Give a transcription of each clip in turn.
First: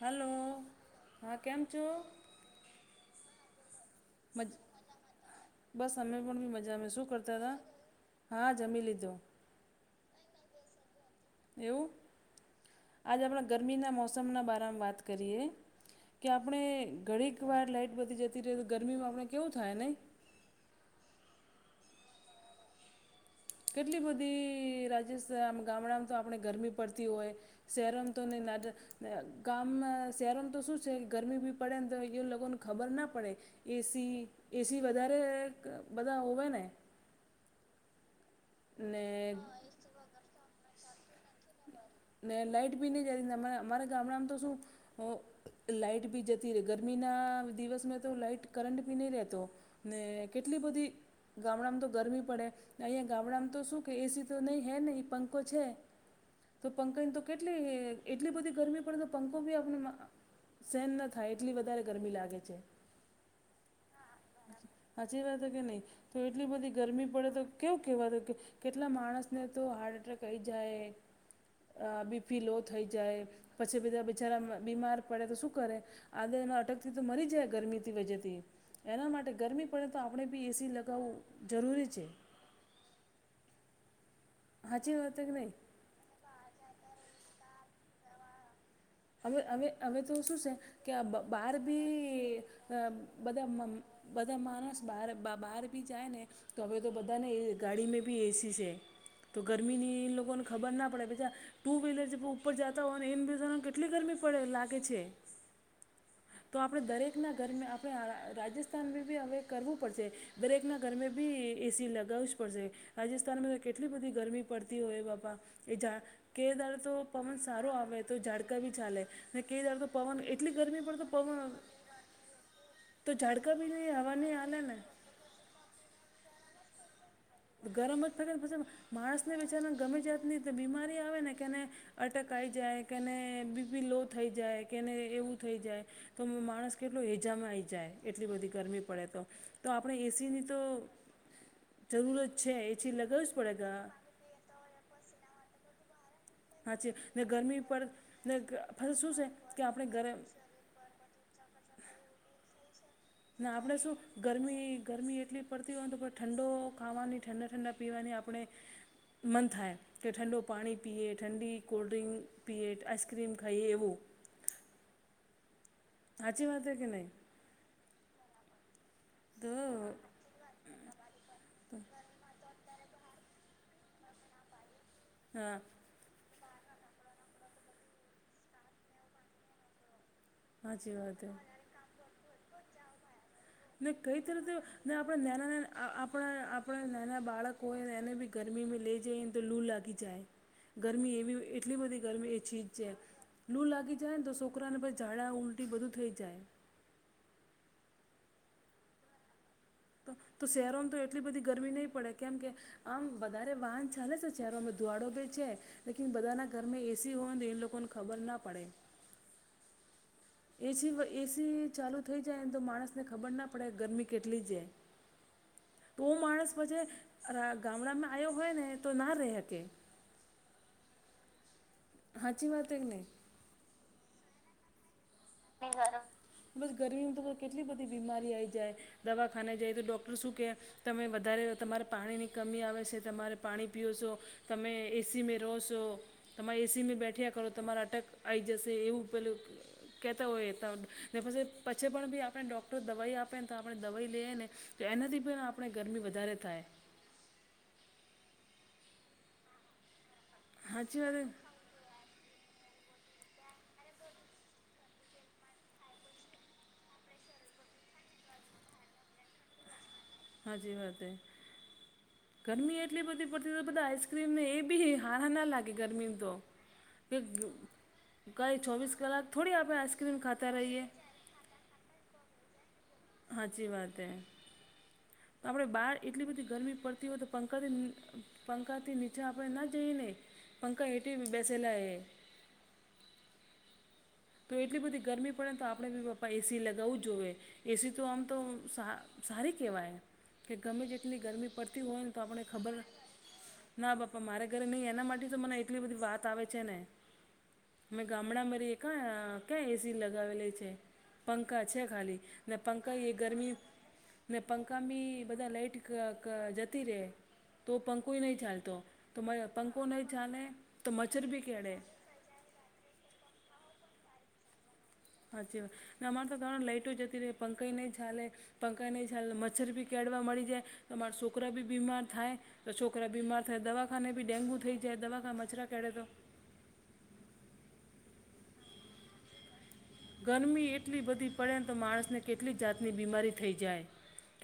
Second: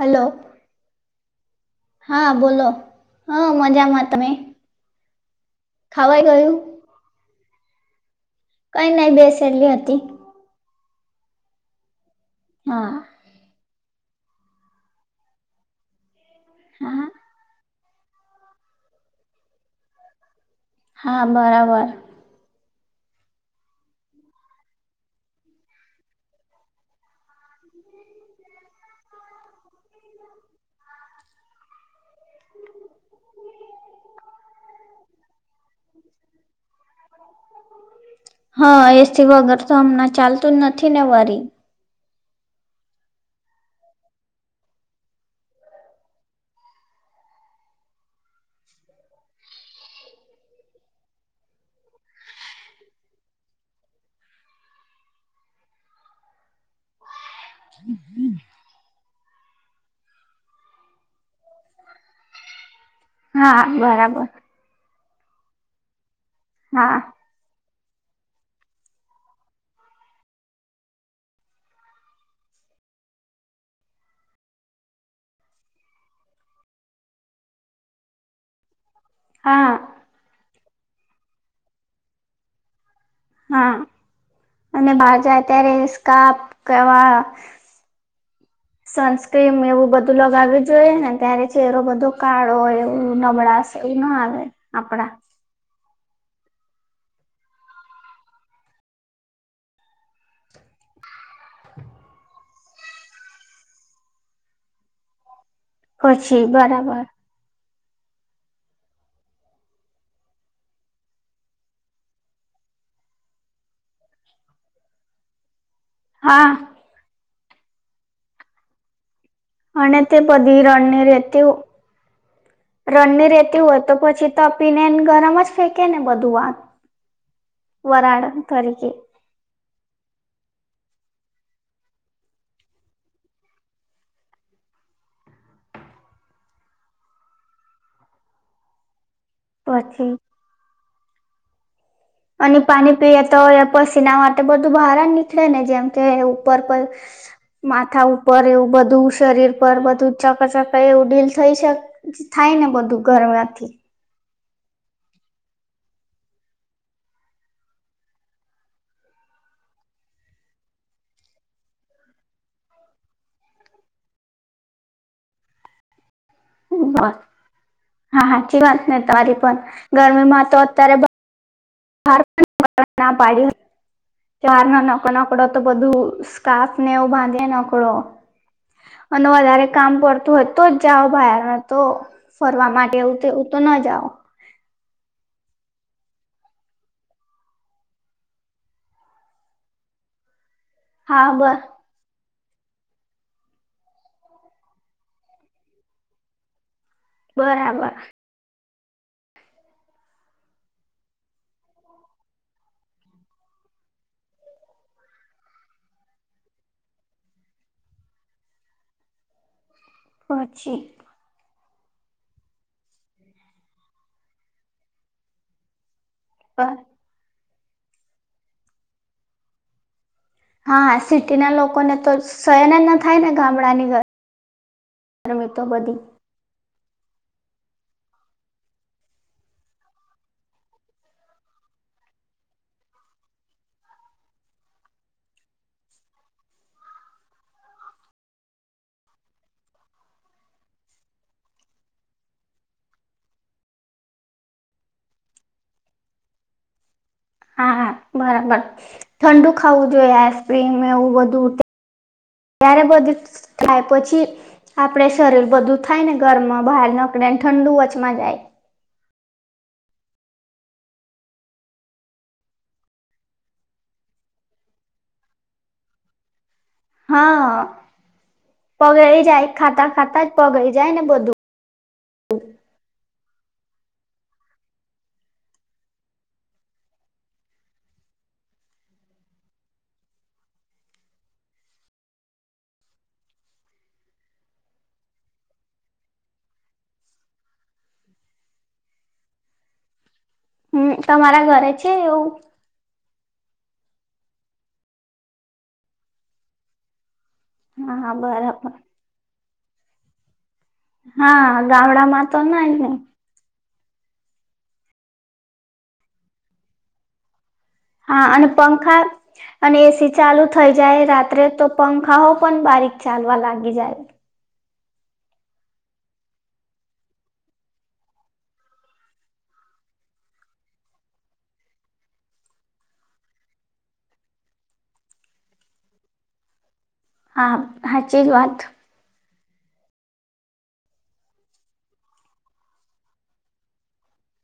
Hello હા કેમ છો? હા બોલો, હું મજામાં તમે? મજ બસ અમે ખાવાઈ પણ બી ગયું મજામે શું કરતા હતા? હા જમી કઈ લીધો નહી બેસેલી હતી. એવું? હા. આજે આપણે ગરમીના મોસમના બારામાં વાત કરીએ, કે આપણે હા ઘણી એક વાર લાાઈટ બધી જતી રહે તો ગરમીમાં આપણે કેવું થાય નહી? હા બરાબર. કેટલી બધી રાજસ્થાન ગામડામાં તો આપણે ગરમી પડતી હોય. શેરોમ તો ની આજે ગામ શહેરોનું તો શું છે ગરમી બી પડે ને તો એ લોકોને ખબર ના પડે. એ સી એ સી વધારે બધા હોવે ને. હા ને એસી વગર તો હમણાં ચાલતું જ નથી ને વરી. ને લાઈટ બી ની જાય અમારા ગામડામ તો શું. લાાઈટ ભી જતી રેય ગરમીના દિવસમાં તો લાઈટ કરંટ ભી નહી રહેતો. ને કેટલી બધી ગામડામાં તો ગરમી પડે, અહિયાં ગામડામાં તો શું કે એ સી તો નહી હૈ નહીં પંખો છે. તો પંખાની તો કેટલી એટલી બધી ગરમી પડે તો પંખ બી આપણાને સહેન ના થાય એટલી વધારે ગરમી લાગે છે. હા બરાબર. સાચી વાત હે કે ની, તો એટલી બધી હા ગરમી પડે તો કેવા કે, કેટલા માણસને તો હાર્ટ એટેક કહી જાય. બીપી લો થઈ જાય, પછી બધા બચારા બીમાર પડે તો શું કરે. આદે એ અટકથી તો મરી જાય ગરમી વજેથી, એના માટે માટે ગરમી હા પડે તો આપણે બી એસી લગાવવું જરૂરી છે. હા અને સાચી બહાર વાત કે જાય નહીં ત્યારે સ્કાપ કરવા. [inaudible] હવે હવે હવે તો બધું શું છે, લગાવવું કે જોઈએ ને ત્યારે બાર ચહેરો બધો બી કાળો એવું બધા નબળાશ એવું ના આવે બધા માણસ બાર આપડા બાપ બહાર બી જાય ને, તો હવે તો બધા ને ગાડી બી એ સી છે. તો ગરમીની એ લોકો ને ખબર ના પડે, પા ટુ વ્હીલર જે ઉપર જતા હોય ને એમ કેટલી ગરમી પડે લાગે છે, પછી તો આપણે બરાબર દરેક ના ગર આપણે રાજસ્થાન બ બી હવે કરવું પડશે, દરેકના ઘરમે બી એ સી લગાવવી જ પડશે. રાજસ્થાનમાં કેટલી બધી ગરમી પડતી હોય બાપા, એ જા હા કેદાર તો પવન સારું આવે તો ઝાડકા ભી ચાલે. ક જાાર તો અને તે પવન એટલી બધી ગરમી પરડ રણની તો રેતી પવન તો ઝાડકા ભી નઈ હવા ન આના ને. ગરમમાં જ ફેંકે ને બધું વાત. ગરમ જ થકે વરાળ ને, પછી તરીકે માણસને વિચારા ગમે જાતની બીમારી આવે ને કેને અટકઈ જાય કેને બીપી લો થઈ જાય કેને એવું થઈ જાય. તો માણસ કેટલો એજામાં આવી જાય એટલી બધી ગરમી પડે તો, તો આપણે એ પછી સીની તો જરૂર જ છે અને એસી પાણી પીએ લગાવવી જ તો પડે પસીના માટે બધું બહાર જ નીકળે ને જેમ કે એવું. ર હાચી ને ગરમી પર માથા ને ઉપર એવું પાછું બધું શું છે શરીર કે પર આપણે બધું ગરમ ચકચક. આપ એવું ડીલ થઈ શકે થાય ને બધું. ના ગરમથી આપડે શું ગરમી ગરમી એટલી પડતી હોય તો પણ ઠંડો ખાવાની ઠંડા ઠંડા પીવાની આપણે મન થાય. કે ઠંડો પાણી પીએ ઠંડી કોલ્ડ્રિંક પીએ આઈસક્રીમ ખાઈએ એવું. હાચી વાત કે નહીં. બસ હા હાચી વાત નહી તમારી તો પણ ગરમી માં તો અત્યારે. ના પાડી ચાર ન ન નકડો હા તો બધું. સ્કાફ ને એવ બાંધે નકળો અને વધારે કામ કરતો. ત હો તો જ સાચી જાાવ વાત હે બહારમાં તો ફરવા માટે એવું. તો ન ને જાઓ કઈ તરતે ને આપણે નાના ના આપણા આપણા નાના બાળકો હોયને એને બી. ગરમીમાં લઈ જઈ ને તો લૂ લાગી જાય ગરમી હા એવી બ એટલી બધી ગરમી એ ચીજ છે. લું લાગી જાયને તો છોકરાને પછ ઝાડા ઉઊલટી બધું થઈ જાય. બરાબર. તો શહેરોમાં તો એટલી બધી ગરમી નહી પડે કેમ કે આમ વધારે વાહન ચાલે છે ચારો અમે દુવાડો બી છે. લકીન બધા ના ઘરમે એસી હો તો એન લોકોને ખબર ના પડે. પછી એસી એસી ચાલુ થઈ જાય ને તો માણસને ખબર ના પડે ગરમી કેટલી જાય. તો માણસ પછ ગામડામાં આવ્યો હોય ને તો ના હકે. હા સિટીના લોકોને તો સાચી વાત કે શયન ના નહીં થાય ને ગામડાની ઘર. બસ ગરમીમાં તો કેટલી બધી બીમારી આઈ જાય. દવાખાને જાય તો ડોક્ટર શું કે. તમે વધારે તમારે પાણીની કમી આવે છે તમારે પાણી પીઓ છો. તમે એસીમાં રહો છો. તમા એસીમાં બેઠ્યા કરો તમારા અટક આઈ જશે એવું પેલું. કહેતા હોય ત ને પ પછી પણ બી આપણેને ડૉક્ટરો દવાઈ આપે ને તો આપણે દવાઈ લઈએ ને. તો એનાથી પણ આપણે ગરમી વધારે થાય. હા બરાબર ઠંડુ ખાવું જોઈએ આઈસ્ક્રીમ સાચી એવું વાત બધું. ત્યારે બધી થાય પછી. આપણે શરીર બધું થાય ને ગરમમાં બહાર નીકળી ને ઠંડુ વચમાં જાય હાચી વાત હે. ગરમી એટલી બધી પડતી બધા આઈસ્ક્રીમ ને એ બી હારા ના લાગે ગરમી તો કે હા કઈ ચોવીસ પગળી કલાક જાય થોડી આપણે ખાતા આઇસક્રીમ જ ખાતા પગળી રહીએ. જાય ને બધું હાચી વાત હૈ. આપડે બહાર એટલી બધી ગરમી પડતી હોય તો પંકજ. પંખાથી નીચે આપણેે ના જઈને પંખા હેટી બેસેલા એ તો એટલી બધી ગરમી પડે તો આપણે બી પપા એસી લગાવવું જ જોઈએ. એસી તો આમ તો સારી કેહેવાય. કે ગમે હમ જેટલી તમારા ગરમી ઘરે પડતી છે હોય ને તો એવું આપણે ખબર. ના બાપા મારે ઘરે નહીં એના માટે તો મને એટલી બધી વાત આવે છે ને. હા અમે હા બરાબર ગામડામાંરીએ ક ક્યાં એસી લગાવેલી છે. હા પંખા છે ખાલી ગામડામાં તો ને નઈ પંખા એક. ગરમી ને પંખા બી બધા લાાઈટ જતી રહે. તો પંખો હા નહીં અને ચાલતો પંખા તો મ અને પંખો નહીં એસી ચાલે તો મચ્છર બી કેળે. હા હોો પણ બારીક ચાલવા લાગી જાય. હાચીવા એમારે તો ઘણો લાઈટો જતી ર રહે પંખ નહીં ચાલે. પંખા નહીં ચા મચ્છર બી કેઢવા મળી જાય તમારા છોકરા બી બીમાર થાય. તો છોકરા બીમાર થાય દવાખાને બી ડેન્ગુ થઈ જાય દવાખા મચરા કેે તો. હા, હાચી જ વાત. [unintelligible] ગરમી એટલી બધી પડે ને તો માણસને કેટલી જાતની બીમારી થઈ જાય.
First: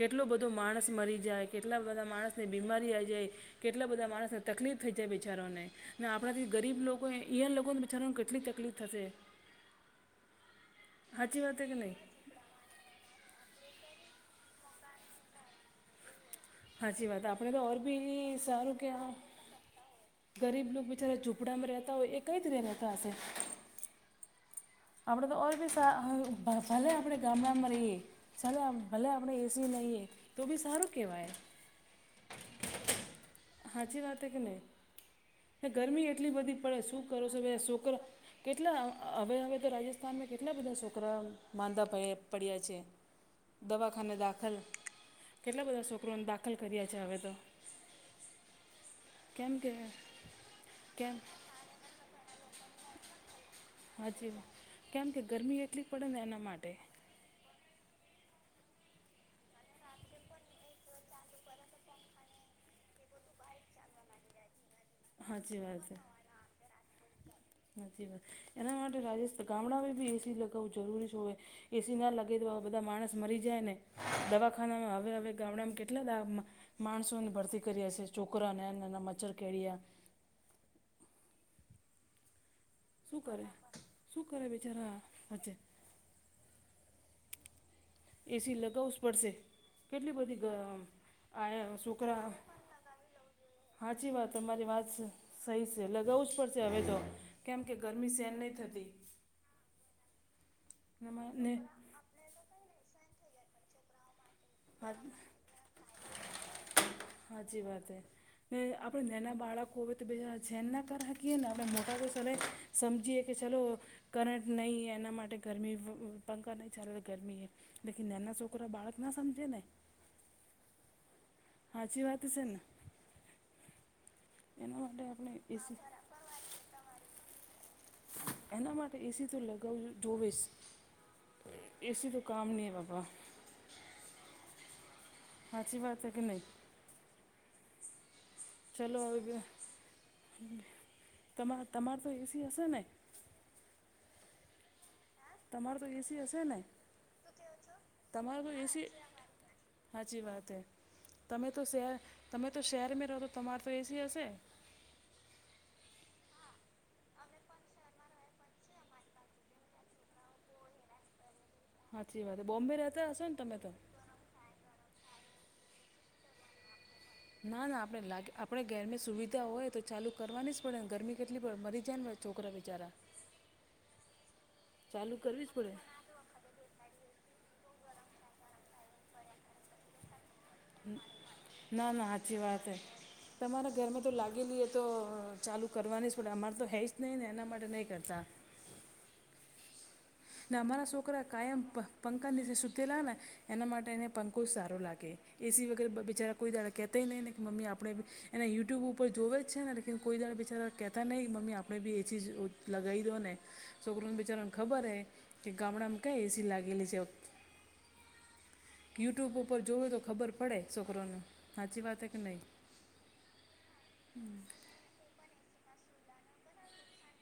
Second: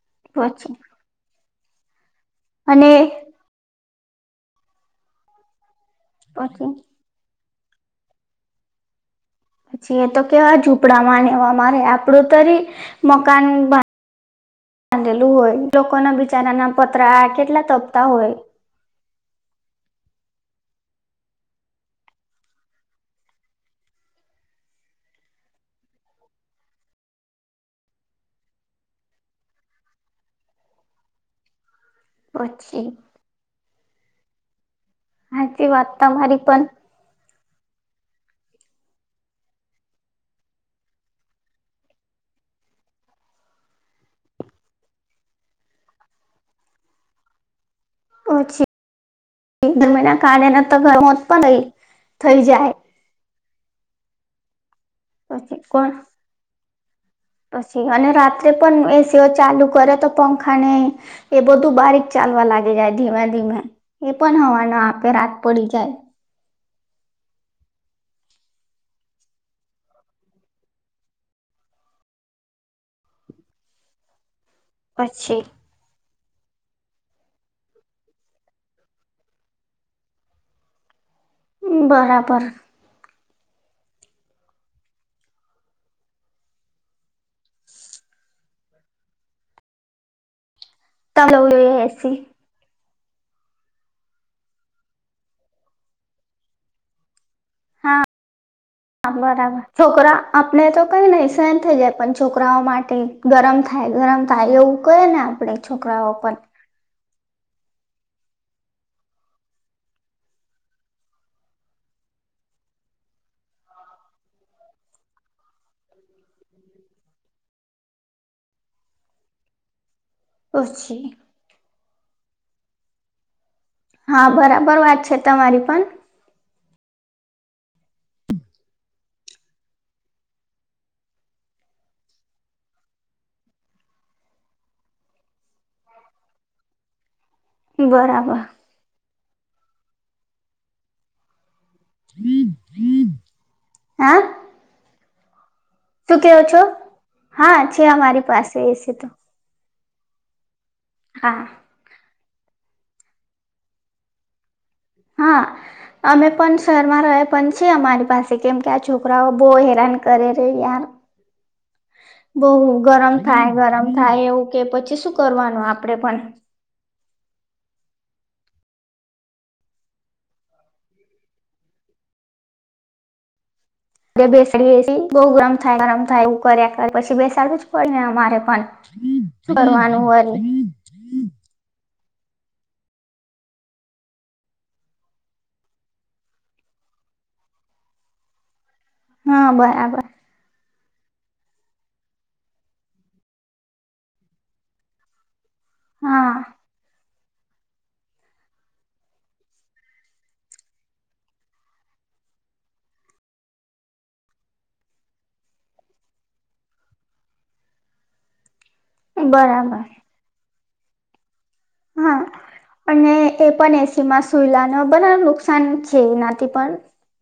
કેટલો બધો પછી માણસ મરી જાય કેટલા બધા માણસની અને બીમારી આવી જાય. કેટલા બધા માણસને તકલીફ થઈ જાય બિચારોને ને આપણાથી પછી ગરીબ લોકો એ. યા લગો તો બચારામાં કેટલી તકલીફ થશે. પછી એ તો કેવા ઝૂપડા સાચી માનેવા વાત છે કે મારે નહીં આપડું? મકાન બાંધેલું હોય લોકો ના બી. સાચી વાત, આપને તો ભી સારું કે ગરીબ લોકો બિચારા ઝૂપડામાં રહેતા હોય, એ કઈ રીતે રહેતા હશે? આપણેે તો ઓર બી ભલે, આપણે ગામડામાં રહીએ. ભલે આપણે એસી નઈએ તો બી સારું કેવાય. પછી. સાચી વાત કે નહીં? હાચી વાત ગરમી એટલી તમારી બધી પણ પડે, શું કરો છો ભાઈ છોકરા? કેટલા હવે હવે તો રાજસ્થાનમાં કેટલા બધા છોકરા માંદા પડ્યા છે. દવાખાને દાખલ, કેટલા બધા છોકરોને દાખલ કર્યા છે હવે તો. પછી કેમ કે એક દર મહિના કાઢેને, તો ઘરે કેમ હોત પણ નહી થઈ જાય. હા જી, કેમ કે પછી ગરમી એટલી જ કોણ પડે ને એના માટે. પછી અને રાત્રે પણ એસીઓ ચાલુ કરે તો, પંખા ને એ બધું બારીક. ચાલવા લાગી જાય ધીમે ધીમે, એ પણ હવાનો આપે, રાત હાચી પડી જાય. નથી વાત એના માટે રાજસ્થાન ગામડામાં બી એસી લગાવવું જરૂરી હોય. એસી ના લાગે તો બધા માણસ મરી જાય ને, દવા. આના હવે હવે પછી ગામડામાં કેટલા દ. માણસોને ભરતી કરીએ છે, છોકરા નાના નાના મેચ કરીએ. બરાબર. શું કરે, શું કરે બિચારા હેને. એસી લગાવું જ પડશે, કેટલી બધી. તમે લેવું જોઈએ આયા શુ એસી કરે? હાચી વાત, તમારી વાત સહી છે. લગાવું જ પડશે હવે તો. કેમ કે હા, ગરમી સહેન નહીં થતી બરાબર. છોકરા, આપને તો કઈ નહીં, ને સહન થઈ જાય પણ. છોકરાઓ માટે ગરમ થાય, ગરમ થાય એવું હા કહી ને આપણે છોકરાઓ પણ. હાચી વાત હ. ને આપણે નાના બાળકો હોય તો બીજા જેન ના કરકીએ ને, આપ મોટા તો ચાલે. સમજીએ કે, ચલો કરંટ નહીં, એના માટે ગરમી પંખા નહીં ચાલે ગરમીએ લકી નેના છોકરા, બાળક ના સમજે. પછી હાચી વાત છે ને. હા, બરાબર એના વાત માટે છે આપણે તમારી એસી પણ. એના માટે એસી તો લગાવી જોવીશ. એસી તો કામ ની બાબા. હાચી વાત કે નહીં? બરાબર. ચલો હવે, તમા તમાર તો એસી હશે ને? હા. તમારે. તો એસી તું હશે કેવો ને છો? હા છે, અમારી તમારે તો પાસે એ એસી છે તો. સાચી વાત હ, હા તમે તો શહેર તમે તો શહેરમાં રહો તો તમારુ તો એસી હશે. હા [unintelligible] અમે પણ શહેરમાં ર પણ છીએ, અમારી પાસે, કેમ કે આ છોકરાઓ બહુ હેરાન કરે છે યાર. સાાચી વાત, બહુ બોમ્બે રહેતા ગરમ હશો ને થાય તમે તો? ગરમ થાય એવું કે, પછી શું કરવાનું આપડે પણ? ના, ના. આપણે લાગે, આપણે ઘરે સુવિધા હોય તો ચાલુ કરવાની જ પડે ને. ગરમી કેટલી પડે, મરી જાય. છોકરા બિચારા. એ બેસડી બેેસી ચાલુ બઉુ કરવી જ ગરમ પડે થાય, ગરમ. થાઈ એવું કર્યા કર પછી બેસાડવું જ પડે ને અમારે પણ, સુ કરવાનું હવારે? હ, ના ના હાચી વાત હે. તમારા ઘરમાં તો લાગેલી એ તો ચાલુ કરવાની પડે અમારે તો હૈ જ નહી ને એના માટે નહી કરતા. હા બરાબર. ના અમારા છોકરા કાયમ પ પંકા નીચે સુતેલા ને. એના માટે એને પંખો જ સારો લાગે. એ સી વગેરે બ હા બીચારા કોઈ દાડા કેહતાય નહીં ને કે મમ્મી આપણે એને યુટ્યુબ ઉપર જોવે જ છે ને લેકિન કોઈ દાડા બિચારા કહેતા નહીં મમ્મી આપણે બી એ ચીજ લગાઈ દો ને. છોકરને બિચારાને ખબર હે કે ગામડામાં કઈ એસી લાગેલી છે. યુટ્યુબ ઉપર બરાબર જોવે તો ખબર પડે છોકરોને. સાચી વાત હે કે હા, નહીં અને એ પણ એ સી માં સુઈલા ગણા બધા નુકસાન છે એનાથી પણ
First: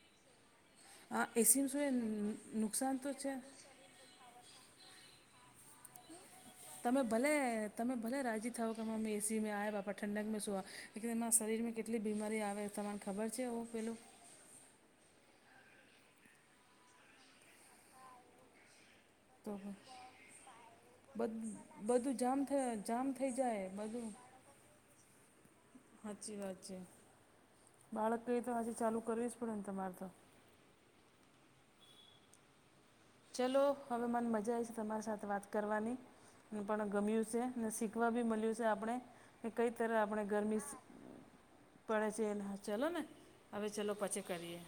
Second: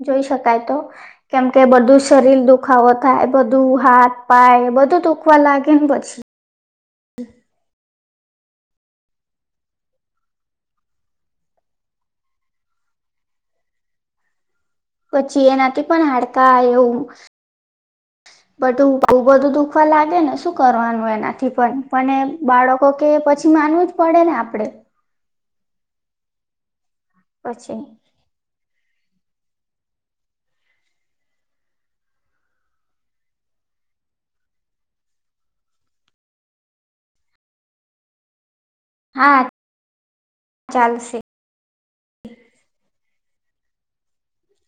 જોઈ શકાય તો. આ કેમ કે એસીમાં શું એ બધું શરીર દુખાવો નુકસાન તો થાય, છે બધું હાથ, પાય બધું દુખવા લાગે ને પછી. તમે ભલે, તમે ભલે રાજી થાવ કે મમ્મી એ સીમાં આ બાપા ઠંડક મે સુ આ કે એના શરીરમાં કેટલી બીમારી આવે તમન ખબર છે એવું પેલું? પછી એનાથી પણ હાડકા એવું [unintelligible] બટ બું તો બધું દુખવા લાગે ને શું કરવાનું એનાથી બધું પણ પણ બધું જામ એ થ બાળકો જામ કે થઈ પછી જાય માનવું જ પડે ને આપડે? હાચી વાત છે. પછી. બાળકએ તો આજે ચાલુ કરવી જ પડે ને તમારે તો? ચલો હવે મને મજા આઈ છે તમારી સાથે વાત કરવાની. મને પણ ગમ્યું છે, ને શીખવા બી મળ્યું છે આપણે. હા કે કઈ તર આપણે ગરમી સી ચાલશે પડે છે એ હ ચલો ને, હવે ચલો પછી કરીએ.